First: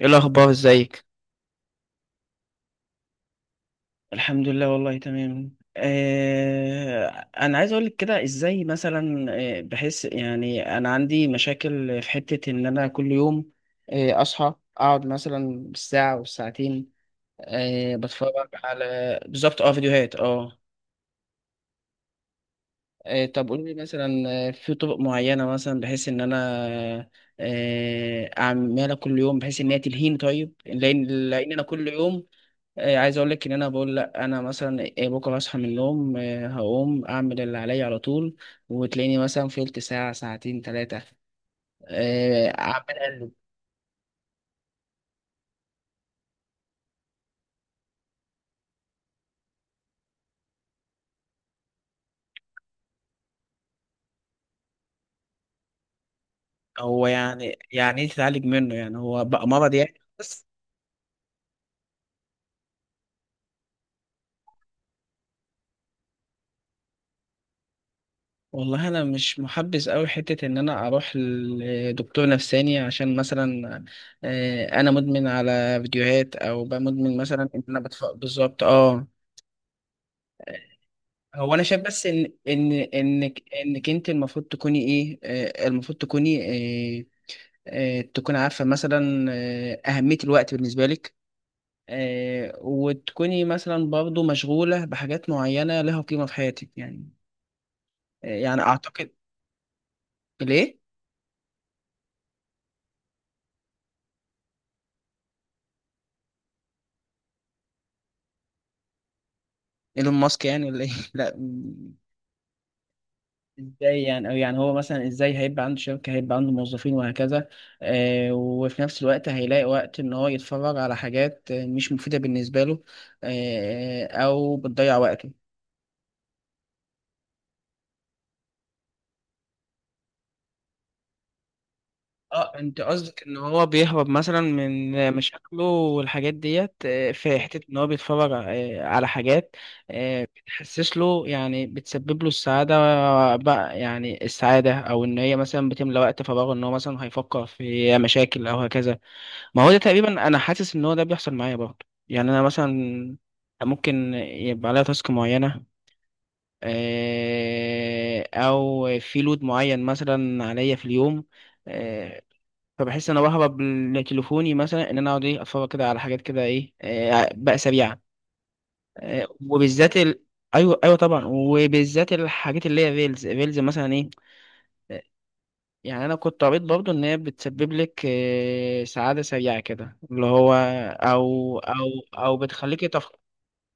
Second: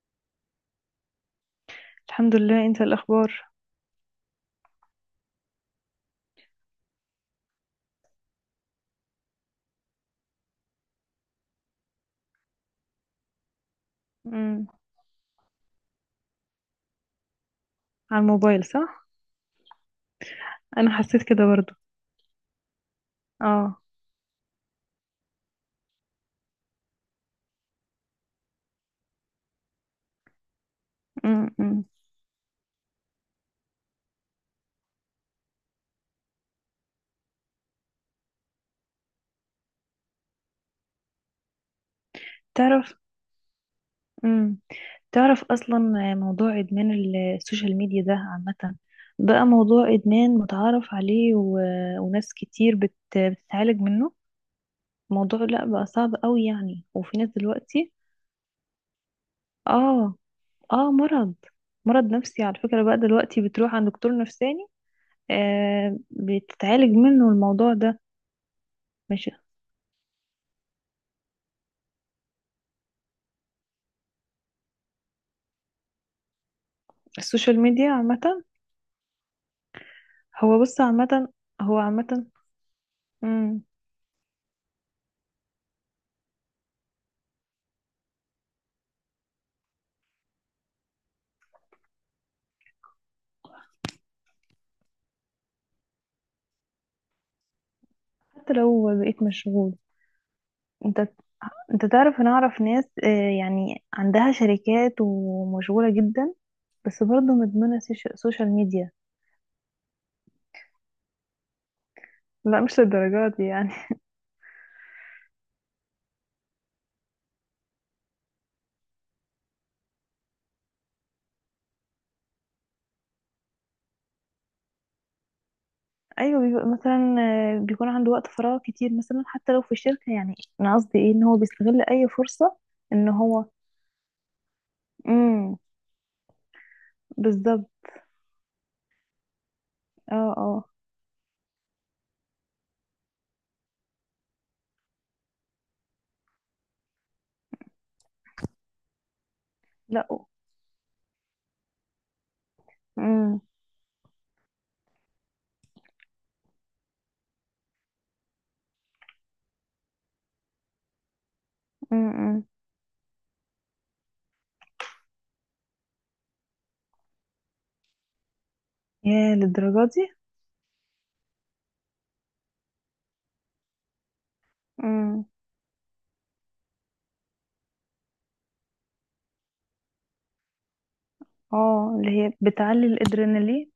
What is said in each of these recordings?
ايه الاخبار؟ ازيك؟ الحمد لله، انت الاخبار؟ الحمد لله، والله تمام. انا عايز اقول لك كده ازاي مثلا. بحس يعني انا عندي مشاكل في حتة ان انا كل يوم، اصحى امم. اقعد مثلا بالساعة والساعتين، على بتفرج الموبايل، صح؟ على بالظبط فيديوهات اه انا حسيت كده برضو. طب قولي اه. لي مثلا، في طرق معينة مثلا بحيث ان انا اعملها كل يوم بحيث ان هي تلهيني، طيب لان انا امم. كل يوم، عايز اقول لك ان انا بقول لا انا مثلا، بكره هصحى من النوم، هقوم اعمل اللي عليا على طول، وتلاقيني مثلا فلت ساعه ساعتين ثلاثه اعمل تعرف؟ قلب. امم. تعرف اصلا؟ موضوع ادمان السوشيال ميديا ده عامه، بقى موضوع ادمان متعارف عليه، و... وناس كتير بتتعالج منه. موضوع لا بقى صعب قوي يعني، هو وفي ناس يعني دلوقتي. يعني ايه تتعالج منه؟ يعني هو بقى مرض يعني؟ اه. بس اه، مرض. مرض نفسي على فكره، بقى دلوقتي بتروح عند دكتور نفساني. آه، بتتعالج منه الموضوع ده. والله انا مش. مش محبذ قوي حته ان انا اروح لدكتور نفساني عشان مثلا، انا مدمن على فيديوهات او بقى مدمن مثلا السوشيال ان انا ميديا بتفرج عامة. بالظبط اه هو بص، عامة. هو انا هو شايف بس عامة. ان انك مم. انك انت المفروض تكوني ايه، المفروض تكوني آه، تكون عارفه مثلا اهميه الوقت بالنسبه لك، وتكوني مثلا برضو مشغوله بحاجات معينه لها قيمه في حياتك يعني. حتى يعني لو اعتقد. بقيت مشغول. ليه؟ انت. انت تعرف، انا اعرف ناس يعني عندها شركات ومشغولة جدا، بس برضه مدمنة سوشيال ميديا. ايلون ماسك يعني ولا ايه؟ لا. لا، مش للدرجات دي يعني. ازاي يعني؟ او يعني هو مثلا ازاي هيبقى عنده شركة، هيبقى عنده موظفين وهكذا. وفي نفس الوقت هيلاقي وقت ان هو يتفرج على حاجات مش مفيدة بالنسبة له، او بتضيع وقته. ايوه، بيبقى مثلا بيكون عنده وقت فراغ كتير مثلا، حتى لو في الشركة يعني. انا قصدي ايه، ان هو بيستغل اي فرصة، اه انت ان قصدك ان هو. هو بيهرب مثلا من امم. مشاكله والحاجات ديت، في حتة بالظبط. ان هو بيتفرج على حاجات اه، اه. بتحسس له، يعني بتسبب له السعادة. بقى يعني السعادة، او ان هي مثلا بتملى وقت فراغه ان هو مثلا هيفكر في مشاكل او هكذا. ما هو ده لا. تقريبا انا حاسس ان هو ده بيحصل معايا برضه. يعني انا مثلا امم. ممكن يبقى عليا تاسك معينه، او في لود معين مثلا عليا في اليوم. آه، امم. فبحس ان انا بهرب لتليفوني مثلا ان انا اقعد ايه اتفرج كده على حاجات كده ايه، بقى سريعه، يا للدرجات. وبالذات ال... ايوه ايوه طبعا، وبالذات الحاجات اللي هي ريلز ريلز مثلا ايه. دي يعني انا كنت قريت برضه ان هي بتسبب لك سعاده سريعه كده، اللي هو او او اه، اللي هي او بتعلي بتخليكي تفكر. الادرينالين.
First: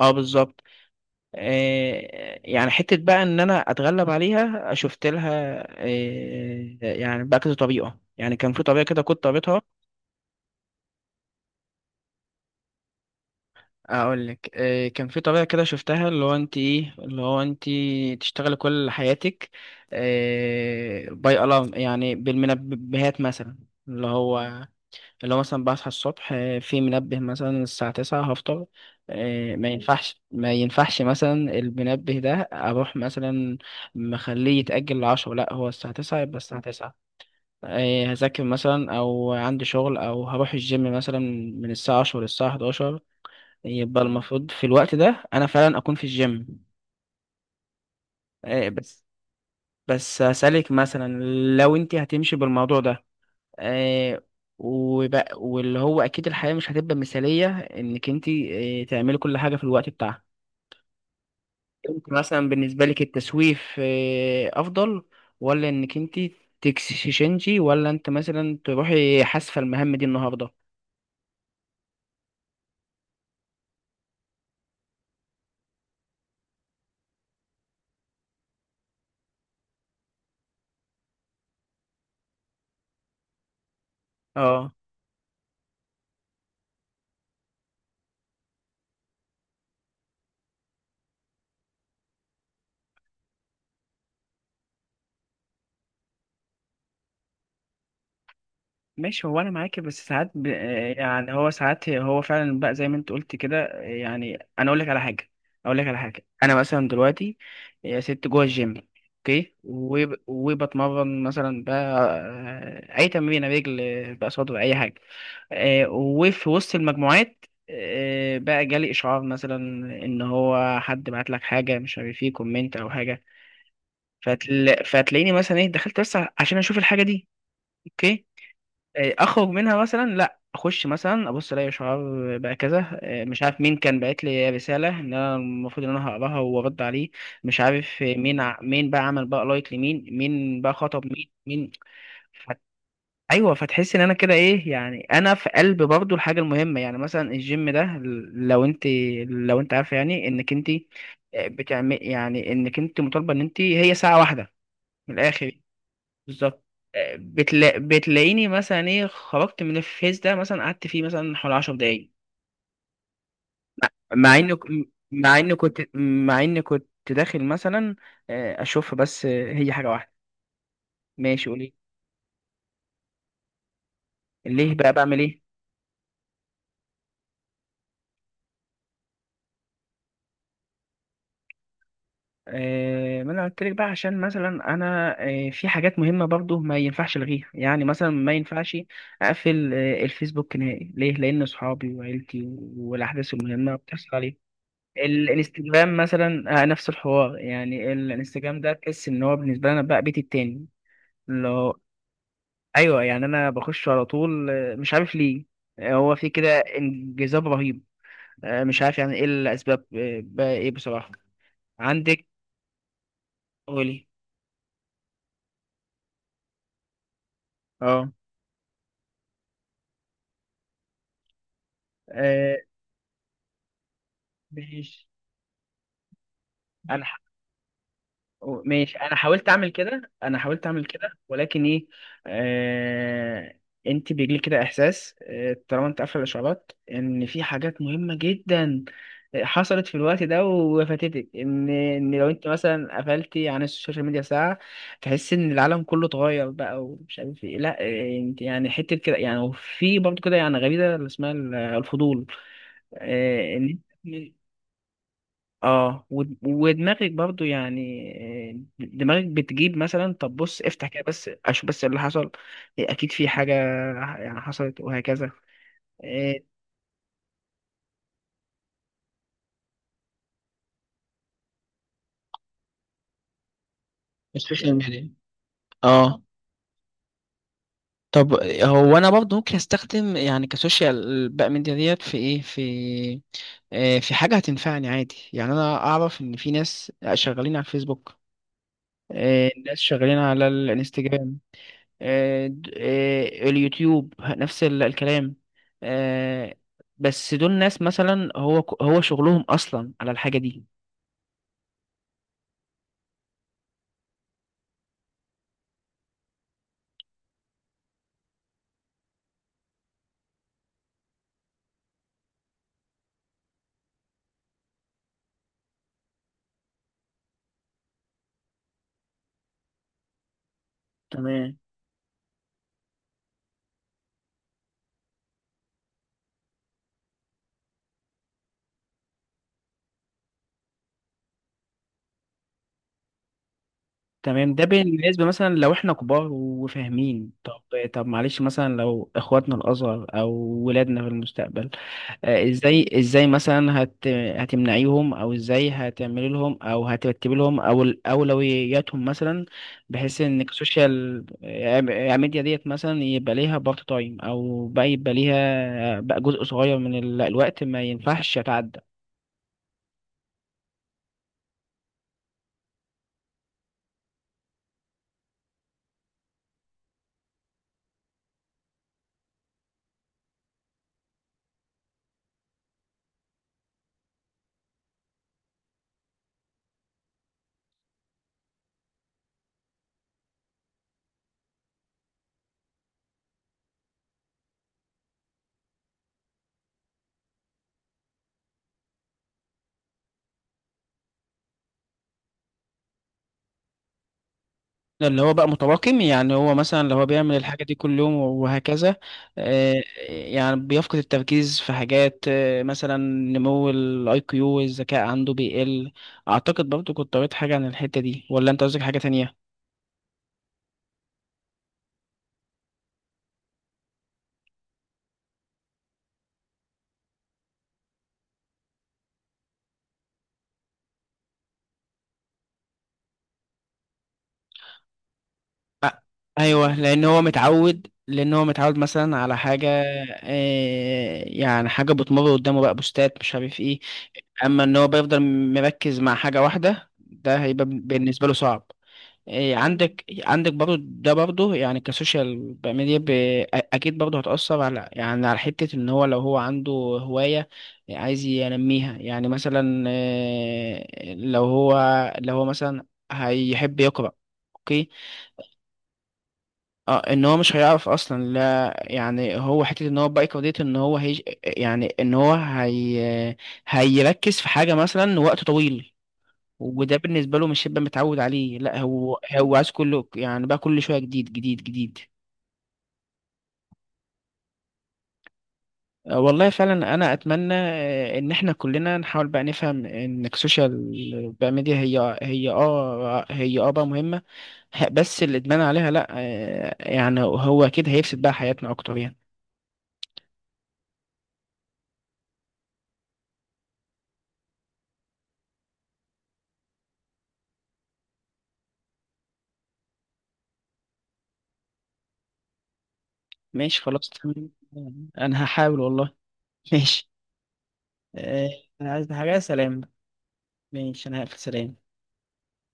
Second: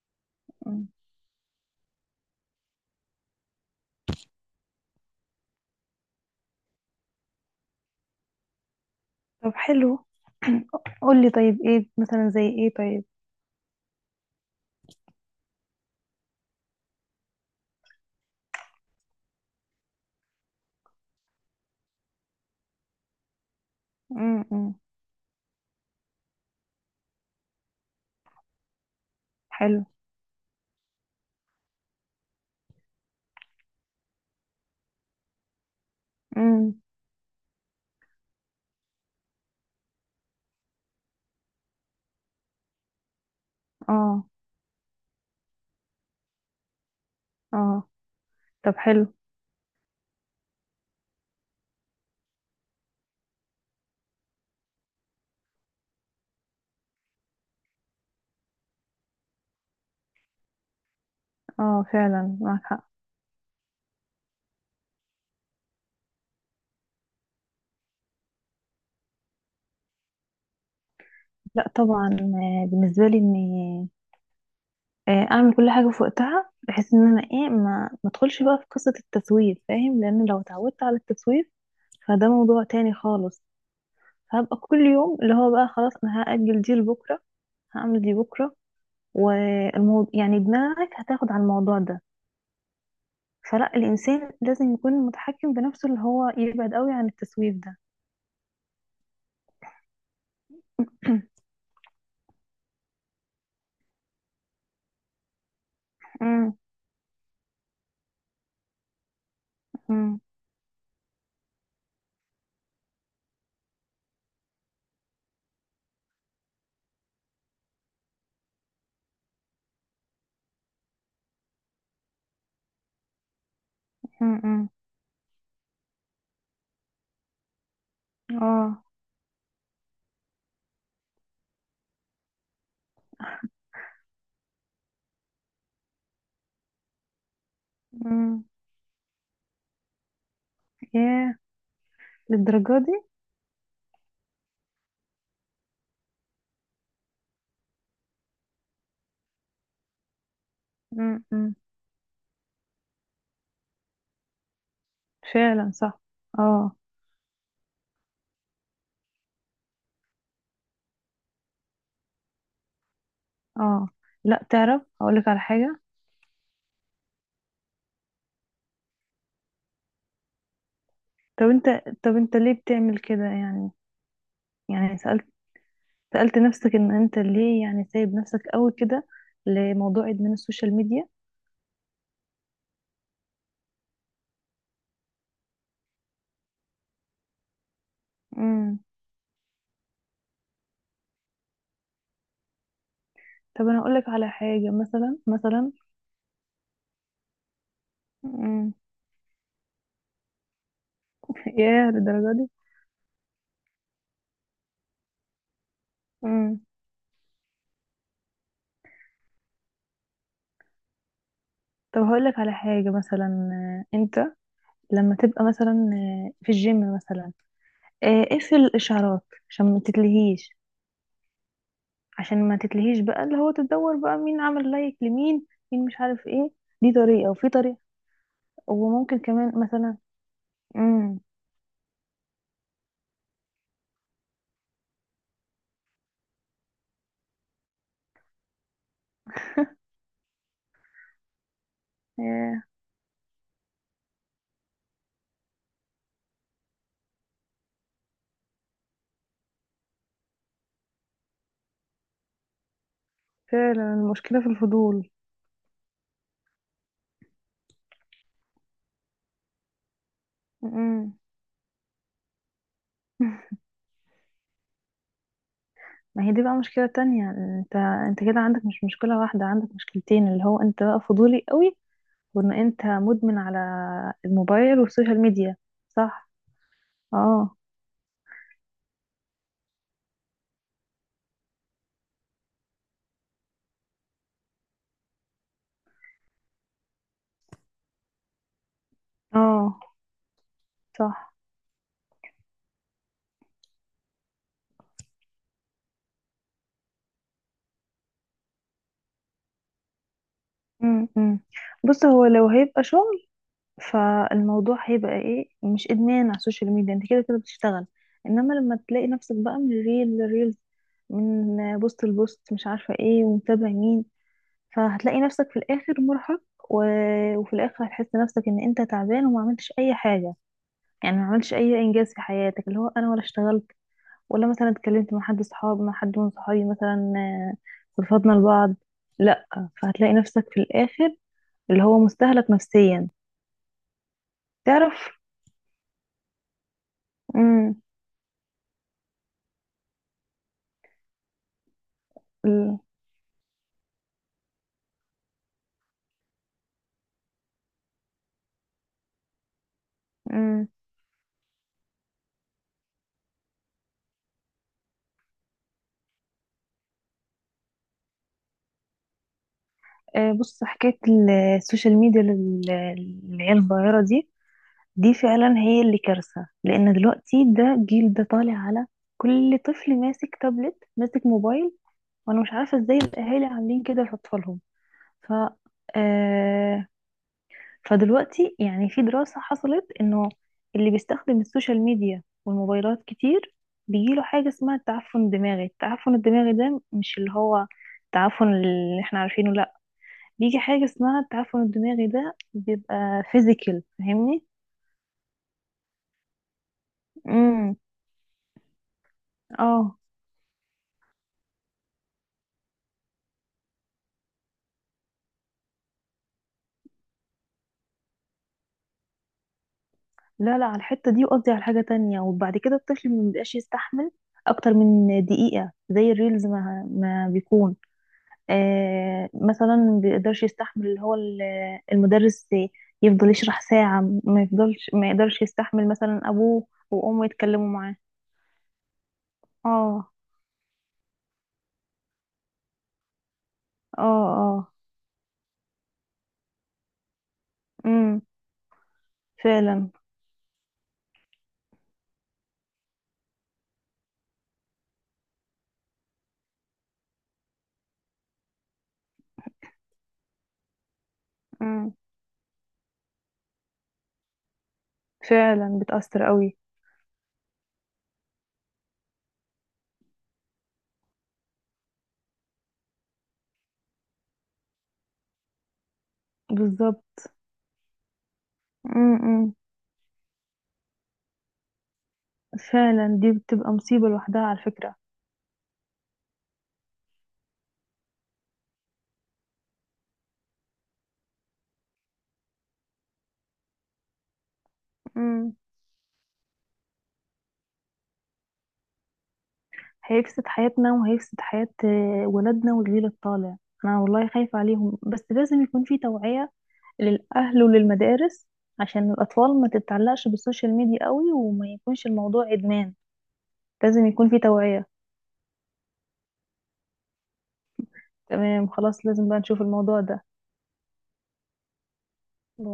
اه بالظبط. مم. يعني حته بقى ان انا اتغلب عليها شفت لها، يعني بقى كذا طريقه، يعني كان في طريقه كده كنت طب قريتها. حلو. قولي طيب، ايه مثلا، زي ايه؟ طيب. اقول لك، كان في طريقه كده شفتها، اللي هو انت ايه اللي هو انت تشتغلي كل حياتك باي الارم، يعني بالمنبهات مثلا، اللي امم. هو أمم. اللي هو مثلا بصحى الصبح، في منبه مثلا الساعة 9 هفطر، ما حلو. ينفعش ما ينفعش مثلا المنبه ده أروح مثلا مخليه يتأجل لعشرة، لأ، هو الساعة تسعة يبقى الساعة امم. تسعة. هذاكر مثلا أو عندي شغل أو هروح الجيم مثلا من الساعة 10 للساعة 11، يبقى اه. المفروض في الوقت ده أنا فعلا أكون في الجيم. اه. طب بس حلو. بس أسألك مثلا، لو أنت هتمشي بالموضوع ده، آه وبقى، واللي هو اكيد الحياه مش هتبقى مثاليه انك انت تعملي كل حاجه في الوقت بتاعها. اه، انت فعلا مثلا معاك بالنسبه حق. لك التسويف افضل، ولا انك انت تكسشنجي، ولا انت مثلا تروحي حاسفه المهام دي النهارده؟ لا طبعا، بالنسبه لي اني اعمل كل حاجه في وقتها، بحيث ان انا ايه ما ادخلش بقى في قصه التسويف، فاهم؟ لان لو اتعودت على التسويف، فده موضوع تاني خالص. فهبقى اه. كل يوم اللي هو بقى خلاص انا هاجل دي لبكره، هعمل دي بكره، والموضوع يعني دماغك هتاخد على الموضوع ده. فلا، الإنسان لازم يكون متحكم بنفسه، اللي هو يبعد قوي عن التسويف ده. ماشي، هو انا معاكي، بس ساعات يعني هو ساعات هو فعلا بقى زي ما انت قلت كده، يعني انا اقول لك على حاجه. اقول لك على حاجه أمم. انا مثلا دلوقتي يا ست جوه الجيم اوكي، أمم. وبتمرن مثلا بقى، اي تمرين رجل بقى صدر، اي حاجه، وفي وسط المجموعات، بقى جالي اشعار مثلا، ان هو حد بعت لك حاجه مش عارف ايه كومنت او حاجه، أمم. فتلاقيني مثلا ايه دخلت بس عشان اشوف الحاجه دي. اوكي. اه. اخرج منها مثلا، لا اخش مثلا ابص الاقي شعار بقى كذا، مش عارف مين كان بعت لي رساله ان انا المفروض ان انا هقراها وارد عليه، مش عارف أمم. مين بقى عمل بقى لايك لمين، مين بقى خطب مين ياه، مين. فت... للدرجة دي. ايوه فتحس ان انا كده ايه، يعني انا في قلب برضو الحاجه المهمه، يعني مثلا الجيم ده، لو انت لو انت عارفه يعني انك انت أمم. أمم. بتعمل يعني انك انت مطالبه ان انت هي ساعه واحده من الاخر. فعلا صح. بالظبط. اه. بتلاقيني مثلا ايه خرجت من الفيس ده مثلا قعدت فيه مثلا حوالي 10 دقايق اه. مع لا، انه تعرف هقولك مع على اني حاجة. كنت مع اني كنت داخل مثلا، اشوف بس، هي حاجه واحده. طب ماشي، قولي. انت. طب انت ليه بتعمل كده يعني؟ ليه بقى يعني بعمل سألت. ايه؟ سألت نفسك ان انت ليه يعني سايب نفسك قوي كده لموضوع ادمان السوشيال ميديا؟ ما انا قلت لك بقى عشان مثلا، انا في حاجات مهمه برضو ما ينفعش الغيها، يعني مثلا ما ينفعش امم. اقفل الفيسبوك نهائي، ليه؟ لان اصحابي وعيلتي والاحداث طب المهمه انا بتحصل هقولك على عليه. حاجة مثلا مثلا. الانستجرام مثلا، نفس الحوار، يعني الانستجرام مم. ده تحس ان هو بالنسبه لنا بقى بيتي التاني اللي هو، ياه، للدرجة دي. ايوه يعني انا بخش على طول، مش عارف ليه. هو في كده مم. انجذاب رهيب. مش عارف يعني ايه الاسباب، بقى ايه بصراحه طب هقول عندك؟ لك على حاجة مثلا. قولي. انت لما تبقى مثلا في الجيم مثلا، اه، اقفل الاشعارات عشان ما تتلهيش. عشان آه، ما تتلهيش بقى، اللي هو تدور بقى مين عمل لايك ماشي لمين، مين مش عارف ايه. دي انا طريقة، وفي طريقة. ماشي انا وممكن حاولت كمان اعمل مثلا. كده انا حاولت اعمل كده امم. ولكن ايه. آه... انت بيجيلك كده احساس، طالما انت قافله الاشعارات ان في حاجات مهمه جدا حصلت في الوقت ده وفاتتك ان لو انت ياه. مثلا قفلتي عن السوشيال ميديا ساعه، تحس ان العالم كله اتغير بقى ومش عارف ايه، لا، انت يعني حته كده، يعني وفي برضه كده يعني غريزه اللي اسمها الفضول. آه، ان فعلا، المشكلة في الفضول. اه ودماغك برضو يعني، دماغك بتجيب مثلا طب بص افتح كده مم. بس اشوف بس اللي حصل. اكيد في حاجة يعني حصلت وهكذا. ما هي دي إيه، بقى مشكلة تانية. انت. انت كده عندك مش مشكلة واحدة، عندك مشكلتين، اللي هو انت بقى فضولي قوي، وان انت مدمن على السوشيال الموبايل ميديا. والسوشيال ميديا. اه صح. اه. طب هو انا برضه ممكن استخدم يعني كسوشيال بقى ميديا ديت في ايه في، في حاجه هتنفعني عادي، يعني انا اعرف ان في ناس شغالين على الفيسبوك، ناس اه. شغالين على صح. الانستجرام، آه، د- آه، اليوتيوب نفس الكلام، آه، بس دول ناس مثلا هو شغلهم اصلا على الحاجه دي. امم. أمم. بص، هو لو هيبقى شغل، فالموضوع هيبقى ايه، مش ادمان على السوشيال ميديا، انت كده بتشتغل. انما لما تلاقي نفسك بقى من ريل لريل، من بوست لبوست، مش عارفة ايه ومتابع مين، فهتلاقي نفسك في الاخر مرهق، و... وفي الاخر هتحس نفسك ان انت تعبان وما عملتش اي حاجة. يعني ما عملتش تمام. اي انجاز في حياتك، اللي هو انا ولا اشتغلت، ولا مثلا اتكلمت مع حد صحاب، مع حد من صحابي مثلا رفضنا لبعض. لا. فهتلاقي نفسك في الاخر اللي هو مستهلك نفسيا. تمام ده تعرف. بالنسبه مثلا لو احنا كبار وفاهمين. طب، امم. طب معلش مثلا لو اخواتنا الاصغر او ولادنا في المستقبل، ال-. ازاي مثلا هتمنعيهم او ازاي هتعملي لهم او هترتبي لهم او اولوياتهم مثلا بحيث ان امم. السوشيال ميديا ديت مثلا يبقى ليها بارت تايم او بقى يبقى ليها بقى جزء صغير من الوقت ما ينفعش يتعدى. آه، بص، حكايه السوشيال ميديا للعيال الصغيره دي، دي فعلا هي اللي كارثه، لان دلوقتي ده جيل ده طالع على كل طفل ماسك تابلت، ماسك موبايل، وانا مش عارفه ازاي الاهالي عاملين كده لاطفالهم. ف. آه، فدلوقتي يعني في دراسة حصلت انه اللي بيستخدم السوشيال ميديا والموبايلات كتير، بيجيله حاجة اسمها التعفن الدماغي. التعفن الدماغي ده مش اللي هو التعفن اللي احنا عارفينه، لا، بيجي حاجة اسمها التعفن الدماغي، ده بيبقى فيزيكال، فاهمني؟ ده اللي هو بقى متراكم، يعني هو مثلا لو هو بيعمل الحاجة دي امم. كل يوم وهكذا. آه، اه. يعني بيفقد التركيز في حاجات مثلا نمو الاي كيو، الذكاء عنده بيقل. اعتقد برضو كنت قريت حاجة عن الحتة دي، ولا انت قصدك حاجة تانية؟ لا لا، على الحتة دي، وقصدي على حاجة تانية، وبعد كده الطفل مبيبقاش يستحمل اكتر من دقيقة زي الريلز، ما بيكون مثلا ما بيقدرش يستحمل اللي هو المدرس يفضل يشرح ساعة، ما يفضلش، ما يقدرش يستحمل آه، مثلا أبوه ايوه لان هو وأمه يتكلموا متعود معاه. لان هو متعود مثلا على حاجة، اه. يعني حاجة بتمر قدامه بقى، بوستات مش عارف ايه، اه. اما اه. ان هو بيفضل مركز مع حاجة واحدة ده هيبقى امم. بالنسبة له صعب. فعلا. عندك برضو ده برضو، يعني كسوشيال ميديا اكيد برضو هتأثر على، يعني على حتة ان هو لو هو عنده هواية عايز ينميها، يعني مثلا لو هو امم. لو هو مثلا هيحب يقرأ. اوكي. فعلا بتأثر قوي. اه ان هو مش هيعرف اصلا، لا يعني هو حته ان هو بقى ديت ان هو هي يعني ان هو هي هيركز في حاجه مثلا وقت طويل، وده بالظبط. بالنسبة له مش هيبقى متعود عليه، لا هو امم. هو عايز كله، يعني بقى كل شوية جديد جديد جديد. فعلا دي بتبقى مصيبة لوحدها على فكرة. والله فعلا انا اتمنى ان احنا كلنا نحاول بقى نفهم ان السوشيال بقى ميديا هي هي هي بقى مهمة. بس امم. الادمان عليها لا، يعني هو اكيد هيفسد بقى حياتنا اكتر يعني. هيفسد حياتنا، وهيفسد حياة ولادنا والجيل الطالع. أنا والله خايفة عليهم، بس لازم يكون في توعية للأهل وللمدارس، عشان الأطفال ما تتعلقش بالسوشيال ميديا قوي، وما يكونش الموضوع إدمان. ماشي، لازم خلاص، يكون في توعية. تمام. انا هحاول والله. ماشي. آه، تمام، انا خلاص، عايز لازم حاجة. بقى نشوف سلام. الموضوع ماشي، انا هقفل. سلام. ده.